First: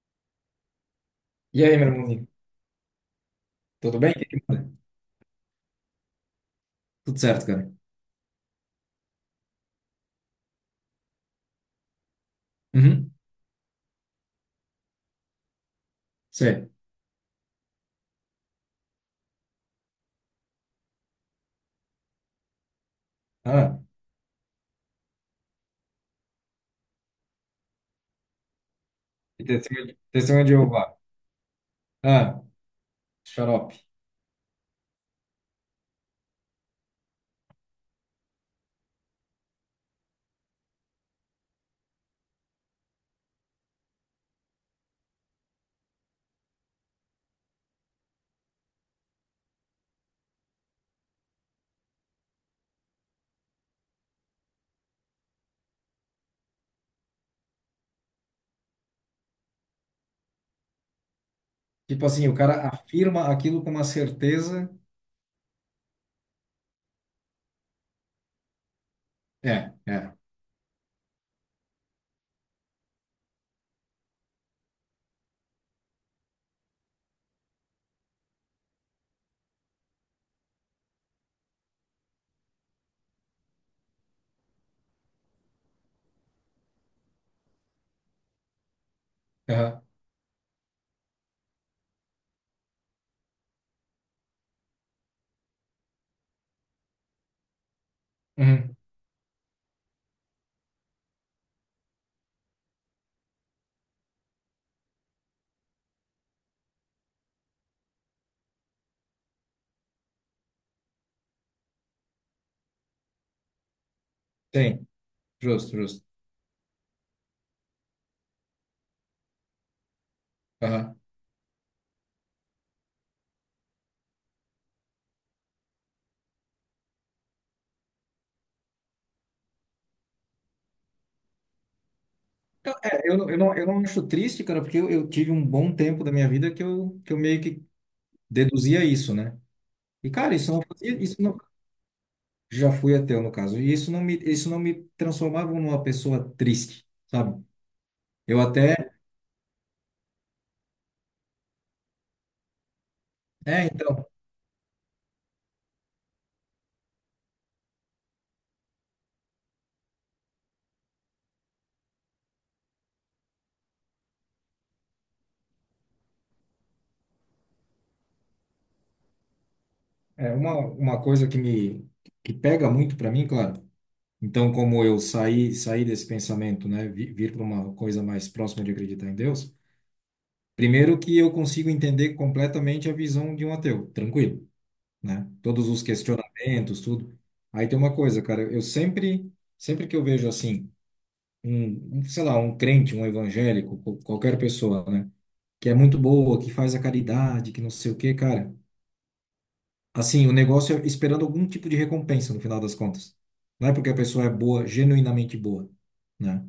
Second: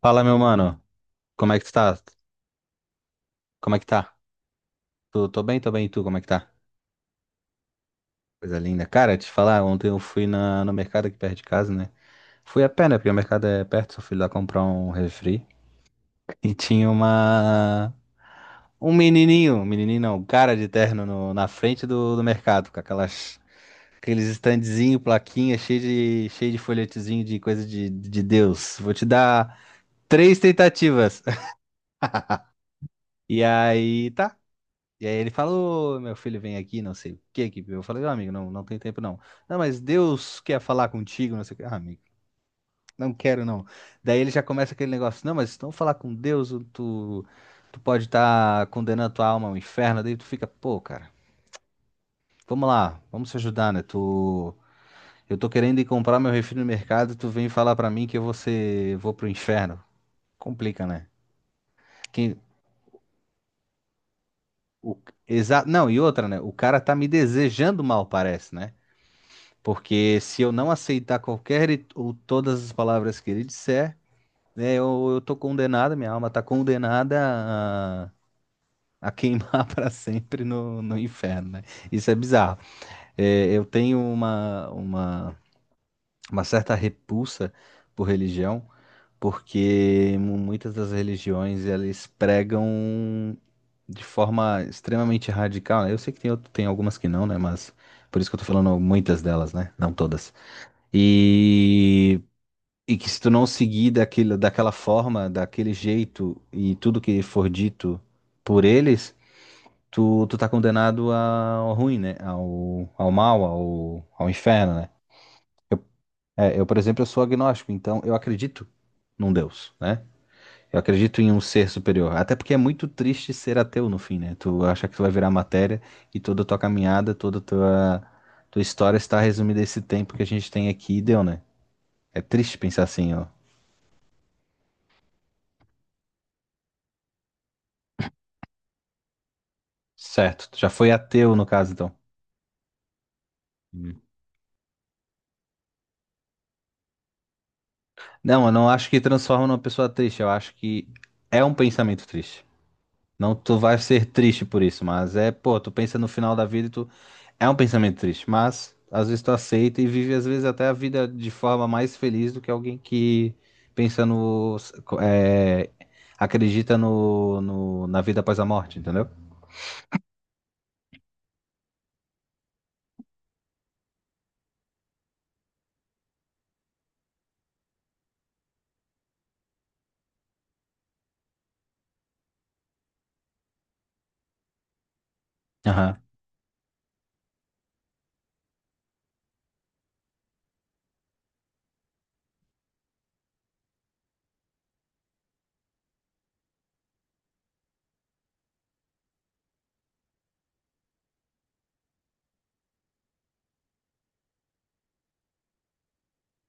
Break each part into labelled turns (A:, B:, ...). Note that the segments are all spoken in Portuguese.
A: Fala, meu mano. Como é que
B: E
A: tu
B: aí, meu
A: tá?
B: irmãozinho?
A: Como é que
B: Tudo bem?
A: tá?
B: O que que manda?
A: Tô bem, tô bem. E tu, como é que tá?
B: Tudo certo, cara.
A: Coisa linda. Cara, te falar, ontem eu fui no mercado aqui perto de casa, né? Fui a pé, né? Porque
B: Uhum.
A: o mercado é perto, só fui lá comprar um refri. E
B: Sei.
A: tinha uma... um menininho não, um cara de terno na frente do mercado, com aquelas...
B: Ah,
A: Aqueles standzinho, plaquinha, cheio de folhetezinho de coisa de Deus. Vou te
B: e
A: dar
B: testemunho de
A: três
B: testemunho de Jeová.
A: tentativas.
B: Ah,
A: E
B: xarope.
A: aí, tá. E aí ele falou, meu filho, vem aqui, não sei o que que. Eu falei, "Ó, amigo, não, não tem tempo não. Não, mas Deus quer falar contigo, não sei o que. Ah, amigo, não quero não. Daí ele já começa aquele negócio, não, mas se não falar com Deus, tu pode estar condenando tua alma ao inferno. Daí tu fica, pô, cara, vamos lá, vamos se ajudar, né? Tu, eu tô querendo ir comprar meu refri no mercado, tu vem falar pra mim que eu vou ser, vou pro inferno. Complica, né?
B: Tipo assim, o
A: Quem,
B: cara afirma aquilo com uma certeza.
A: o, não, e outra, né? O cara tá me desejando mal, parece, né?
B: É, é.
A: Porque se eu não aceitar qualquer ou todas as palavras que ele disser, né, eu tô condenado, minha alma tá condenada a, a queimar para sempre no inferno, né? Isso é bizarro. É, eu tenho uma certa repulsa por religião,
B: Aham.
A: porque muitas das religiões elas pregam de forma extremamente radical, né? Eu sei que tem, tem algumas que não, né? Mas por isso que eu tô
B: Uhum.
A: falando muitas delas, né? Não todas. E E que se tu não seguir daquilo, daquela forma, daquele jeito e tudo que for dito por eles, tu tá condenado ao ruim, né? Ao mal, ao inferno,
B: Tem.
A: né?
B: Justo, justo.
A: É, eu, por exemplo, eu sou agnóstico, então eu acredito num Deus, né? Eu
B: Aham.
A: acredito em um ser superior. Até porque é muito triste ser ateu no fim, né? Tu acha que tu vai virar matéria e toda a tua caminhada, toda a tua história está resumida a esse tempo que a gente tem aqui e deu, né? É triste
B: Então,
A: pensar
B: é,
A: assim,
B: eu,
A: ó.
B: não- eu não, eu não acho triste, cara, porque eu tive um bom tempo da minha vida que eu meio que deduzia isso, né? E, cara,
A: Certo.
B: isso
A: Tu
B: não
A: já foi
B: fazia, isso
A: ateu,
B: não,
A: no caso, então.
B: já fui ateu, no caso. E isso não
A: Hum.
B: me, isso não me transformava numa pessoa triste, sabe? Eu
A: Não, eu não acho
B: até,
A: que transforma numa pessoa triste. Eu acho que é um pensamento triste. Não, tu
B: é,
A: vai ser
B: então.
A: triste por isso, mas é, pô, tu pensa no final da vida e tu. É um pensamento triste, mas às vezes tu aceita e vive, às vezes, até a vida de forma mais feliz do que alguém que pensa no. É, acredita na vida após a morte, entendeu?
B: É uma coisa que pega muito para mim, claro. Então, como eu saí desse pensamento, né, vir para uma coisa mais próxima de acreditar em Deus, primeiro que eu consigo entender completamente a visão de um ateu, tranquilo, né? Todos os
A: Aham.
B: questionamentos, tudo. Aí tem uma coisa, cara, eu sempre que eu vejo assim sei lá, um crente, um evangélico, qualquer pessoa, né, que é muito boa, que faz a caridade, que não sei o quê, cara, assim, o negócio é esperando algum tipo de recompensa no final das contas. Não é porque a pessoa é boa, genuinamente boa, né?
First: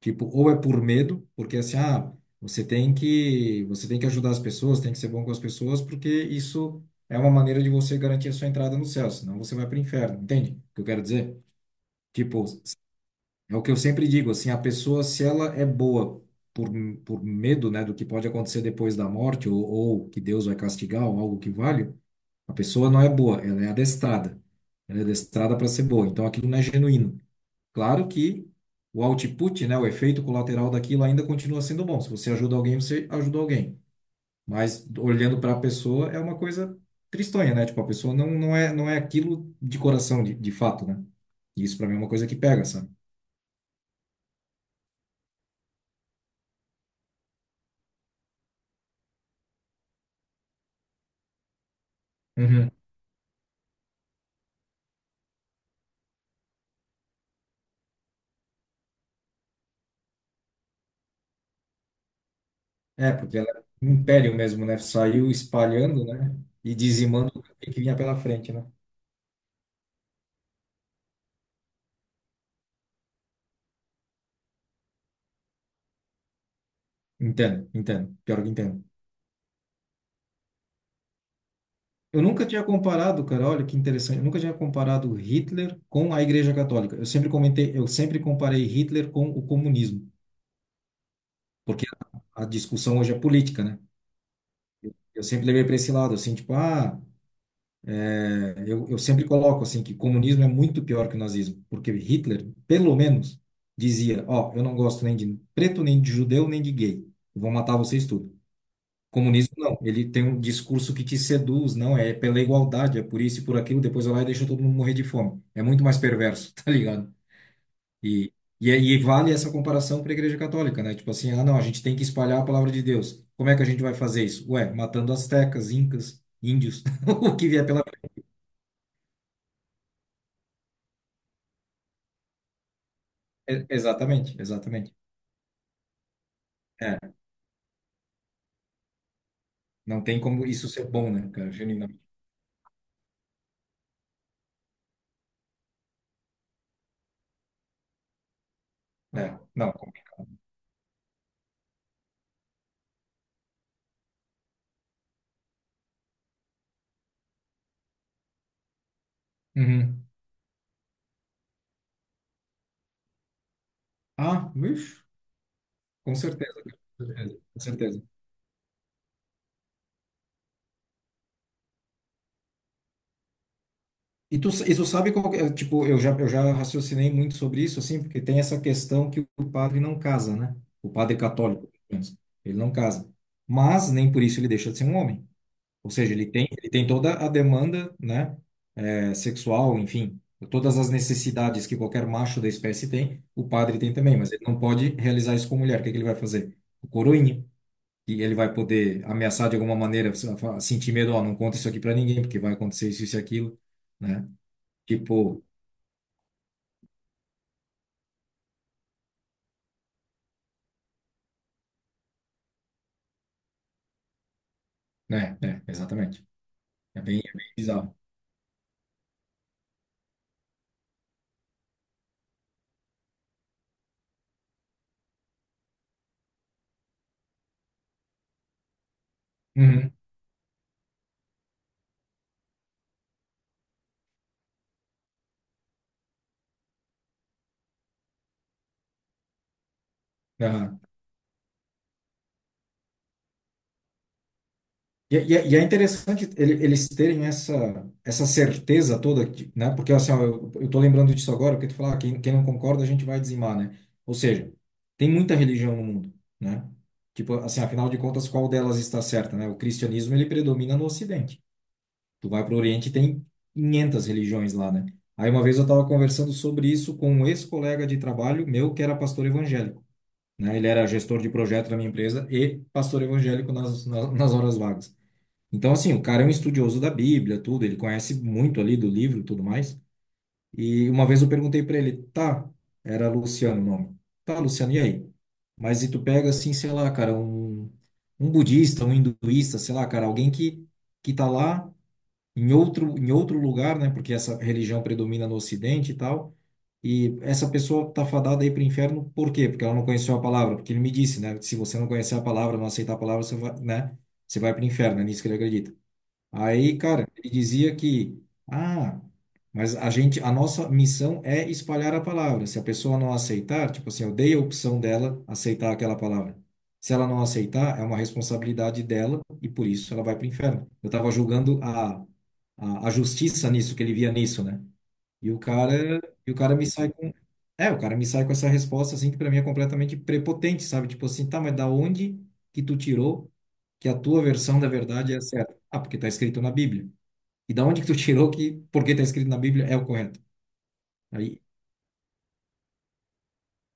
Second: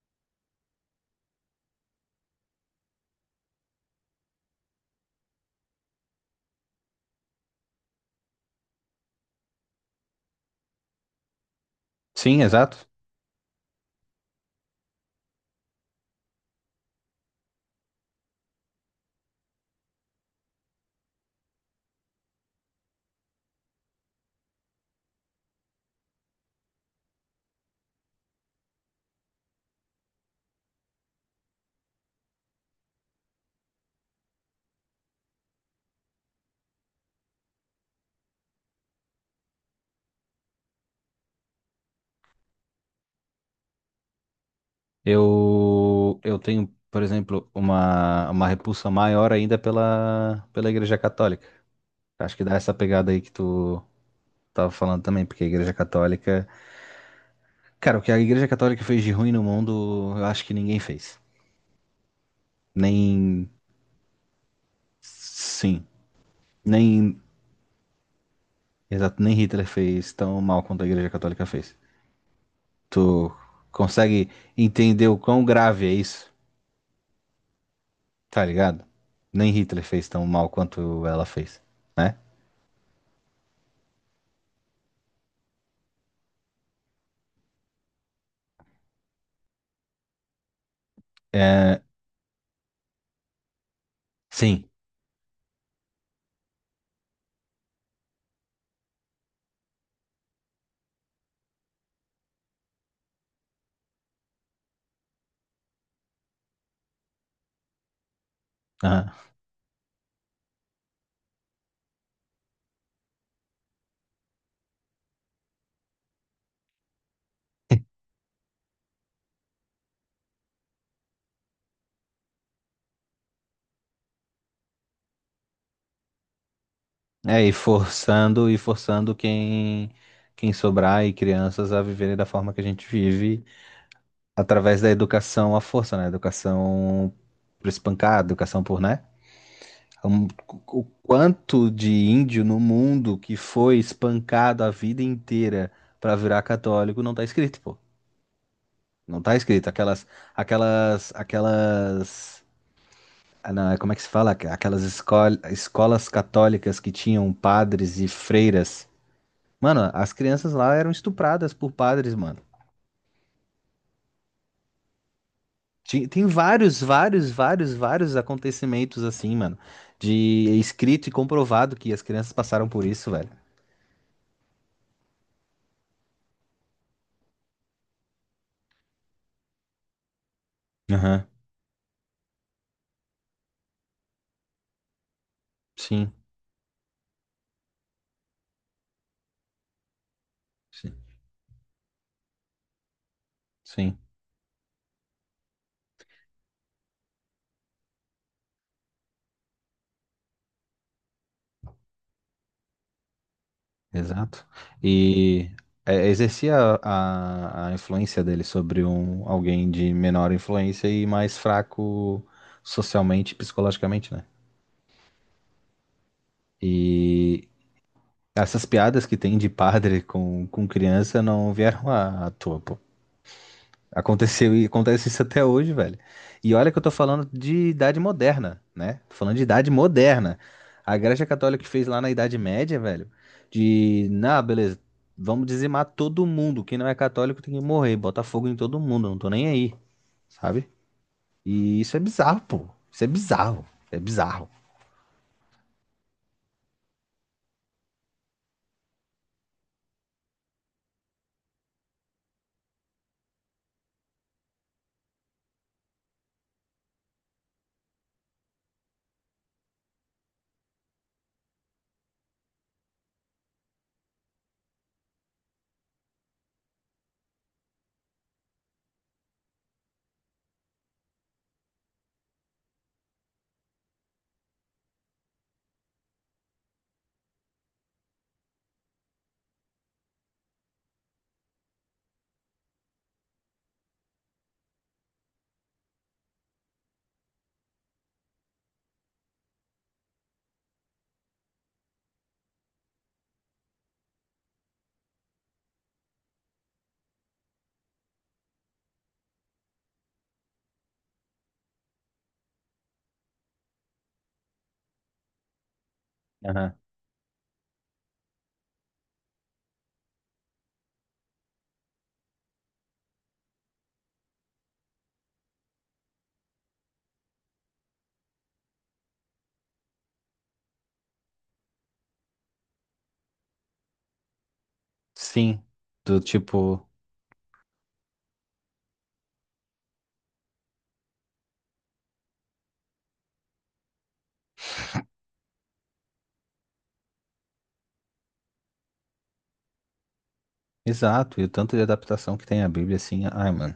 B: Tipo, ou é por medo, porque assim, ah, você tem que ajudar as pessoas, tem que ser bom com as pessoas, porque isso é uma maneira de você garantir a sua entrada no céu, senão você vai para o inferno, entende? O que eu quero dizer?
A: Sim,
B: Tipo,
A: exato.
B: é o que eu sempre digo, assim, a pessoa, se ela é boa por, por medo, né, do que pode acontecer depois da morte, ou que Deus vai castigar, ou algo que vale a pessoa não é boa, ela é adestrada. Ela é adestrada para ser boa. Então aquilo não é genuíno. Claro que o output, né, o efeito colateral daquilo ainda continua sendo bom. Se você ajuda alguém, você ajuda alguém. Mas olhando para a pessoa é uma coisa tristonha, né? Tipo, a pessoa não é aquilo de coração, de fato, né? E isso para mim é uma coisa que pega, sabe?
A: Eu tenho, por exemplo, uma repulsa maior ainda pela Igreja Católica. Acho que dá
B: Uhum.
A: essa pegada aí que tu tava falando também, porque a Igreja Católica. Cara, o que a Igreja Católica fez de ruim no mundo, eu acho que ninguém fez.
B: É, porque ela
A: Nem.
B: é um império mesmo, né? Saiu
A: Sim.
B: espalhando, né? E
A: Nem.
B: dizimando o que vinha pela frente, né?
A: Exato, nem Hitler fez tão mal quanto a Igreja Católica fez. Tu consegue entender o quão grave é isso?
B: Entendo, entendo.
A: Tá
B: Pior que
A: ligado?
B: entendo.
A: Nem Hitler fez tão mal quanto ela fez, né?
B: Eu nunca tinha comparado, cara, olha que interessante. Eu nunca tinha comparado Hitler com a Igreja Católica. Eu sempre comentei, eu sempre comparei Hitler com o comunismo,
A: É,
B: porque a discussão hoje é política, né?
A: sim.
B: Eu sempre levei para esse lado, assim, tipo, ah, é, eu sempre coloco assim que comunismo é muito pior que o nazismo, porque Hitler, pelo menos, dizia, ó, eu não gosto nem de preto, nem de judeu, nem de gay. Eu vou matar vocês tudo.
A: Aham.
B: Comunismo não, ele tem um discurso que te seduz, não, é pela igualdade, é por isso e por aquilo, depois vai lá e deixa todo mundo morrer de fome. É muito mais perverso, tá ligado? E, e vale essa comparação para a Igreja Católica, né? Tipo assim, ah, não, a gente tem que espalhar a palavra de Deus. Como é que a gente vai fazer isso? Ué, matando astecas, incas, índios, o
A: É,
B: que vier pela.
A: e forçando quem sobrar e crianças a viverem da forma que a gente vive
B: É, exatamente,
A: através da
B: exatamente.
A: educação à força, né? Educação
B: É,
A: por espancar, educação por, né?
B: não tem
A: Um-
B: como isso
A: o
B: ser bom, né, cara,
A: quanto de
B: genuinamente.
A: índio no mundo que foi espancado a vida inteira para virar católico não tá escrito, pô. Não tá
B: É,
A: escrito.
B: não.
A: Aquelas não, é como é que se fala? Aquelas escolas católicas que tinham padres e freiras. Mano,
B: Uhum.
A: as crianças lá eram estupradas por padres, mano.
B: Ah, bicho, com
A: Tem
B: certeza, cara,
A: vários,
B: com
A: vários,
B: certeza, com
A: vários,
B: certeza.
A: vários acontecimentos assim, mano. De é escrito e comprovado que as crianças passaram por isso, velho.
B: E tu sabe qual que é, tipo, eu já raciocinei muito sobre isso, assim, porque tem essa questão que o padre não casa, né? O padre
A: Aham.
B: católico, pelo menos, ele não casa. Mas nem por isso ele deixa de ser um homem. Ou
A: Sim,
B: seja, ele tem toda a demanda, né, é, sexual, enfim, todas as
A: sim,
B: necessidades que qualquer macho da espécie tem, o padre tem
A: sim,
B: também, mas ele não pode realizar isso com mulher. O que é que ele vai fazer? O coroinha, e ele vai poder ameaçar de alguma maneira, sentir medo, ó, não conta isso aqui para ninguém, porque vai acontecer isso e aquilo, né?
A: exato.
B: Tipo,
A: E exercia a influência dele sobre um, alguém de menor influência e mais fraco socialmente e psicologicamente, né?
B: né, exatamente. É bem
A: E
B: bizarro.
A: essas piadas que tem de padre com criança não vieram à toa, pô. Aconteceu e acontece isso até hoje, velho. E olha que eu tô falando de idade moderna, né? Tô falando de idade
B: Uhum.
A: moderna. A Igreja Católica que fez lá na Idade Média, velho, beleza, vamos dizimar todo mundo. Quem não é católico tem que morrer, bota fogo em todo mundo, não tô nem aí, sabe?
B: Aham.
A: E isso é bizarro, pô. Isso é bizarro. É bizarro.
B: E é interessante eles terem essa, essa certeza toda, de- né? Porque assim, ó, eu tô lembrando disso agora, porque tu fala, ah, quem não concorda, a gente vai dizimar, né? Ou seja, tem muita religião no mundo, né? Tipo, assim, afinal de contas, qual delas está certa, né? O cristianismo, ele predomina no Ocidente. Tu vai para o Oriente, tem 500 religiões lá, né? Aí uma vez eu estava conversando sobre isso com um ex-colega de trabalho meu, que era pastor evangélico. Né? Ele era gestor de projeto da minha empresa e pastor evangélico nas horas vagas. Então, assim, o cara é um estudioso da Bíblia, tudo, ele conhece muito ali do livro e tudo mais. E uma vez eu perguntei para ele, tá, era Luciano o nome. Tá, Luciano, e aí? Mas e tu pega, assim, sei lá, cara, um budista, um hinduísta, sei lá, cara, alguém que tá lá em outro lugar, né? Porque essa religião predomina no Ocidente e tal e essa pessoa tá fadada aí para o inferno, por quê? Porque ela não conheceu a palavra, porque ele me disse, né? Se você não conhecer a palavra, não aceitar a palavra, você vai, né? Você vai para o inferno, é nisso que ele acredita.
A: Aham.
B: Aí, cara, ele dizia que, ah, mas a gente, a nossa missão é espalhar a palavra. Se a pessoa não aceitar, tipo assim, eu dei a opção dela aceitar aquela palavra. Se ela não aceitar, é uma responsabilidade dela e por isso ela vai para o inferno. Eu estava julgando a justiça nisso, que ele via nisso, né? E o
A: Sim,
B: cara,
A: do
B: e o cara me
A: tipo,
B: sai com. É, o cara me sai com essa resposta, assim, que pra mim é completamente prepotente, sabe? Tipo assim, tá, mas da onde que tu tirou que a tua versão da verdade é a certa? Ah, porque tá escrito na Bíblia. E da onde que tu tirou que porque tá escrito na Bíblia é o correto?
A: exato,
B: Aí
A: e o tanto de adaptação que tem a Bíblia, assim, ai, mano.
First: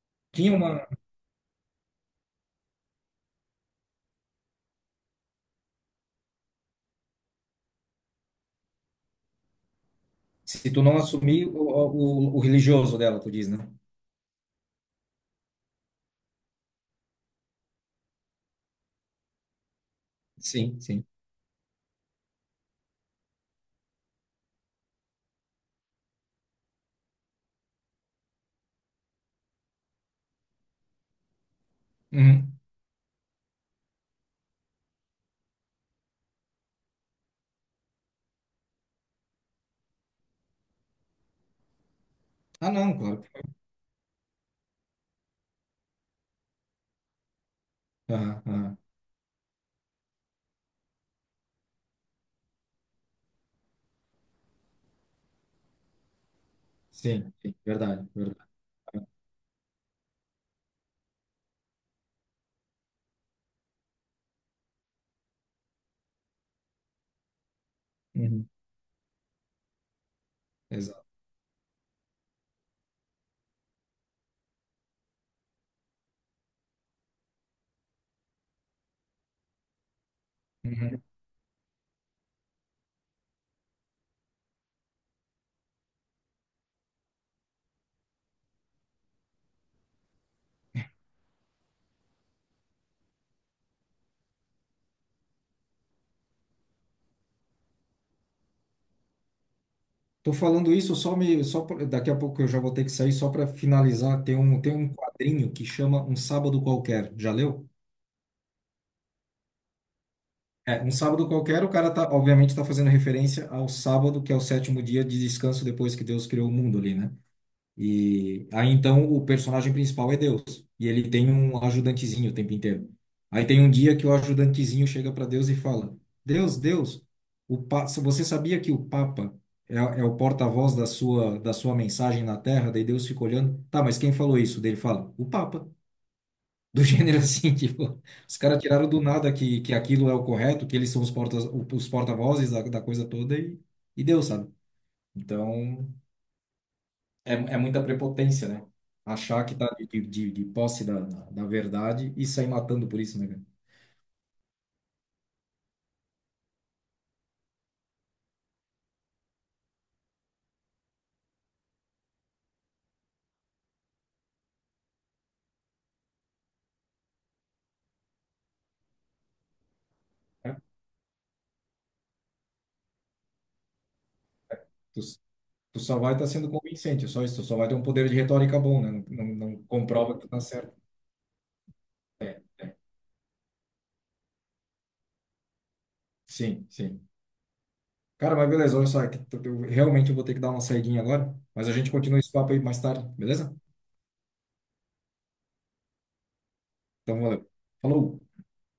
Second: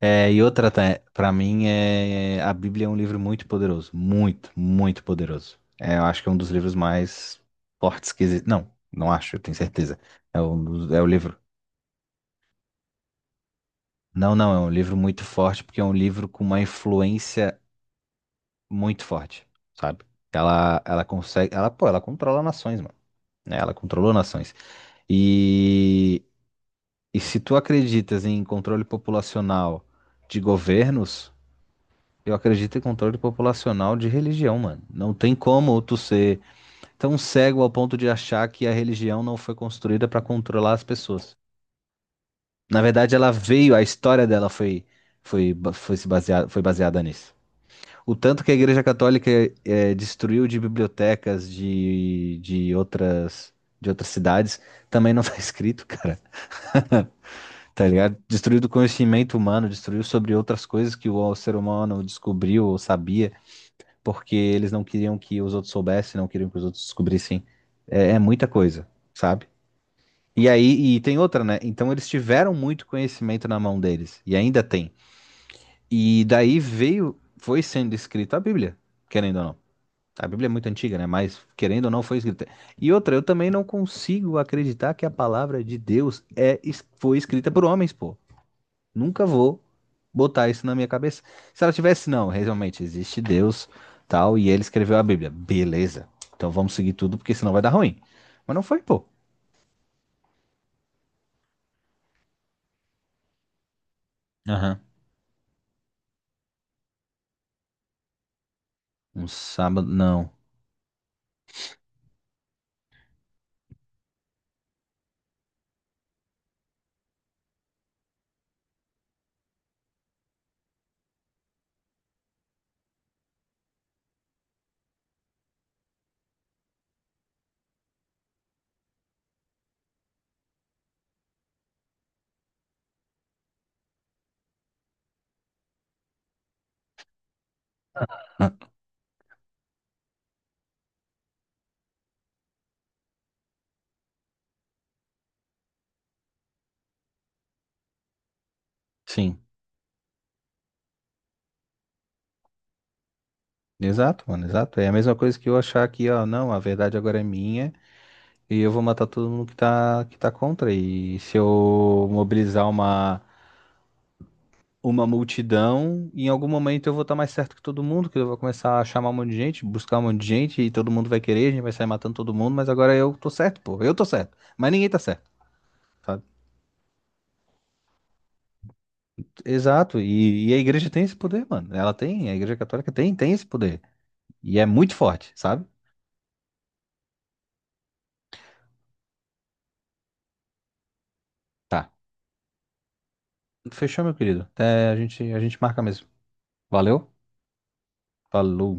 A: É, e
B: tinha
A: outra,
B: uma.
A: para mim, a Bíblia é um livro muito poderoso. Muito, muito poderoso. É, eu acho que é um dos livros mais fortes que existe. Não, não acho, eu tenho certeza. É
B: Se tu
A: o,
B: não
A: é o livro.
B: assumir o religioso dela, tu diz, né?
A: Não, não, é um livro muito forte, porque é um livro com uma influência muito forte, sabe? Ela,
B: Sim,
A: ela
B: sim.
A: consegue. Ela, pô, ela controla nações, mano. Né? Ela controlou nações. E, e se tu acreditas em controle populacional de governos. Eu
B: Uhum.
A: acredito em controle populacional de religião, mano. Não tem como tu ser tão cego ao ponto de achar que a religião não foi construída para controlar as pessoas.
B: Ah,
A: Na
B: não,
A: verdade,
B: claro.
A: ela veio, a história dela foi, foi, ba- foi, se baseada, foi baseada nisso. O
B: Aham,
A: tanto que a
B: aham.
A: Igreja Católica destruiu de bibliotecas de outras cidades também não tá escrito, cara.
B: Sim, sim,
A: Tá
B: verdade,
A: ligado?
B: verdade.
A: Destruiu do conhecimento humano, destruiu sobre outras coisas que o ser humano descobriu ou sabia. Porque eles não queriam que os outros soubessem, não queriam que os outros descobrissem. É, é muita
B: Uhum.
A: coisa, sabe? E aí, e
B: Exato.
A: tem outra, né? Então eles tiveram muito conhecimento na mão deles, e ainda tem. E daí veio, foi sendo escrita a Bíblia, querendo ou não. A Bíblia é muito antiga,
B: Uhum.
A: né? Mas querendo ou não foi escrita. E outra, eu também não consigo acreditar que a palavra de Deus é, foi escrita por homens, pô. Nunca vou botar isso na minha cabeça. Se ela tivesse, não, realmente existe Deus, tal, e ele escreveu a Bíblia. Beleza. Então vamos seguir tudo, porque senão vai dar ruim. Mas não foi, pô.
B: Tô falando isso só me só pra- daqui a pouco eu já vou ter que sair só para finalizar. Tem
A: Aham.
B: um quadrinho que chama Um Sábado Qualquer. Já leu?
A: Um sábado, não.
B: É, Um Sábado Qualquer, o cara obviamente tá fazendo referência ao sábado, que é o sétimo dia de descanso depois que Deus criou o mundo ali, né? E aí então o personagem principal é Deus, e ele tem um ajudantezinho o tempo inteiro. Aí tem um dia que o ajudantezinho chega para Deus e fala: Deus, Deus, você sabia que o Papa é o porta-voz da sua mensagem na Terra? Daí Deus fica olhando: tá, mas quem falou isso? Daí ele fala: o Papa. Do gênero assim, tipo, os caras tiraram do nada que, que aquilo é o correto, que eles são os porta-vozes da coisa toda e Deus, sabe? Então é, é muita prepotência, né?
A: Sim.
B: Achar que tá de posse da verdade e sair matando por isso, né,
A: Exato, mano, exato. É a mesma coisa que eu achar que, ó, não, a verdade agora é minha e eu vou matar todo mundo que tá contra. E se eu mobilizar uma multidão, e em algum momento eu vou estar mais certo que todo mundo, que eu vou começar a chamar um monte de gente, buscar um monte de
B: cara?
A: gente,
B: É.
A: e todo mundo vai querer, a gente vai sair matando todo mundo, mas agora eu tô certo, pô, eu tô certo, mas ninguém tá
B: Tu,
A: certo,
B: tu só vai
A: sabe?
B: estar sendo convincente, é só isso. Tu só vai ter um poder de retórica bom, né? Não
A: Exato,
B: comprova que tu tá
A: e a
B: certo.
A: igreja tem esse poder, mano, ela
B: É,
A: tem, a igreja
B: é.
A: católica tem esse poder, e é muito forte, sabe?
B: Sim, sim. Cara, mas beleza, olha só, é que tu- eu realmente vou ter que dar uma saidinha agora, mas a
A: Tá,
B: gente continua esse papo aí mais tarde, beleza?
A: fechou, meu querido, até a gente marca mesmo, valeu?
B: Então, valeu. Falou!
A: Falou.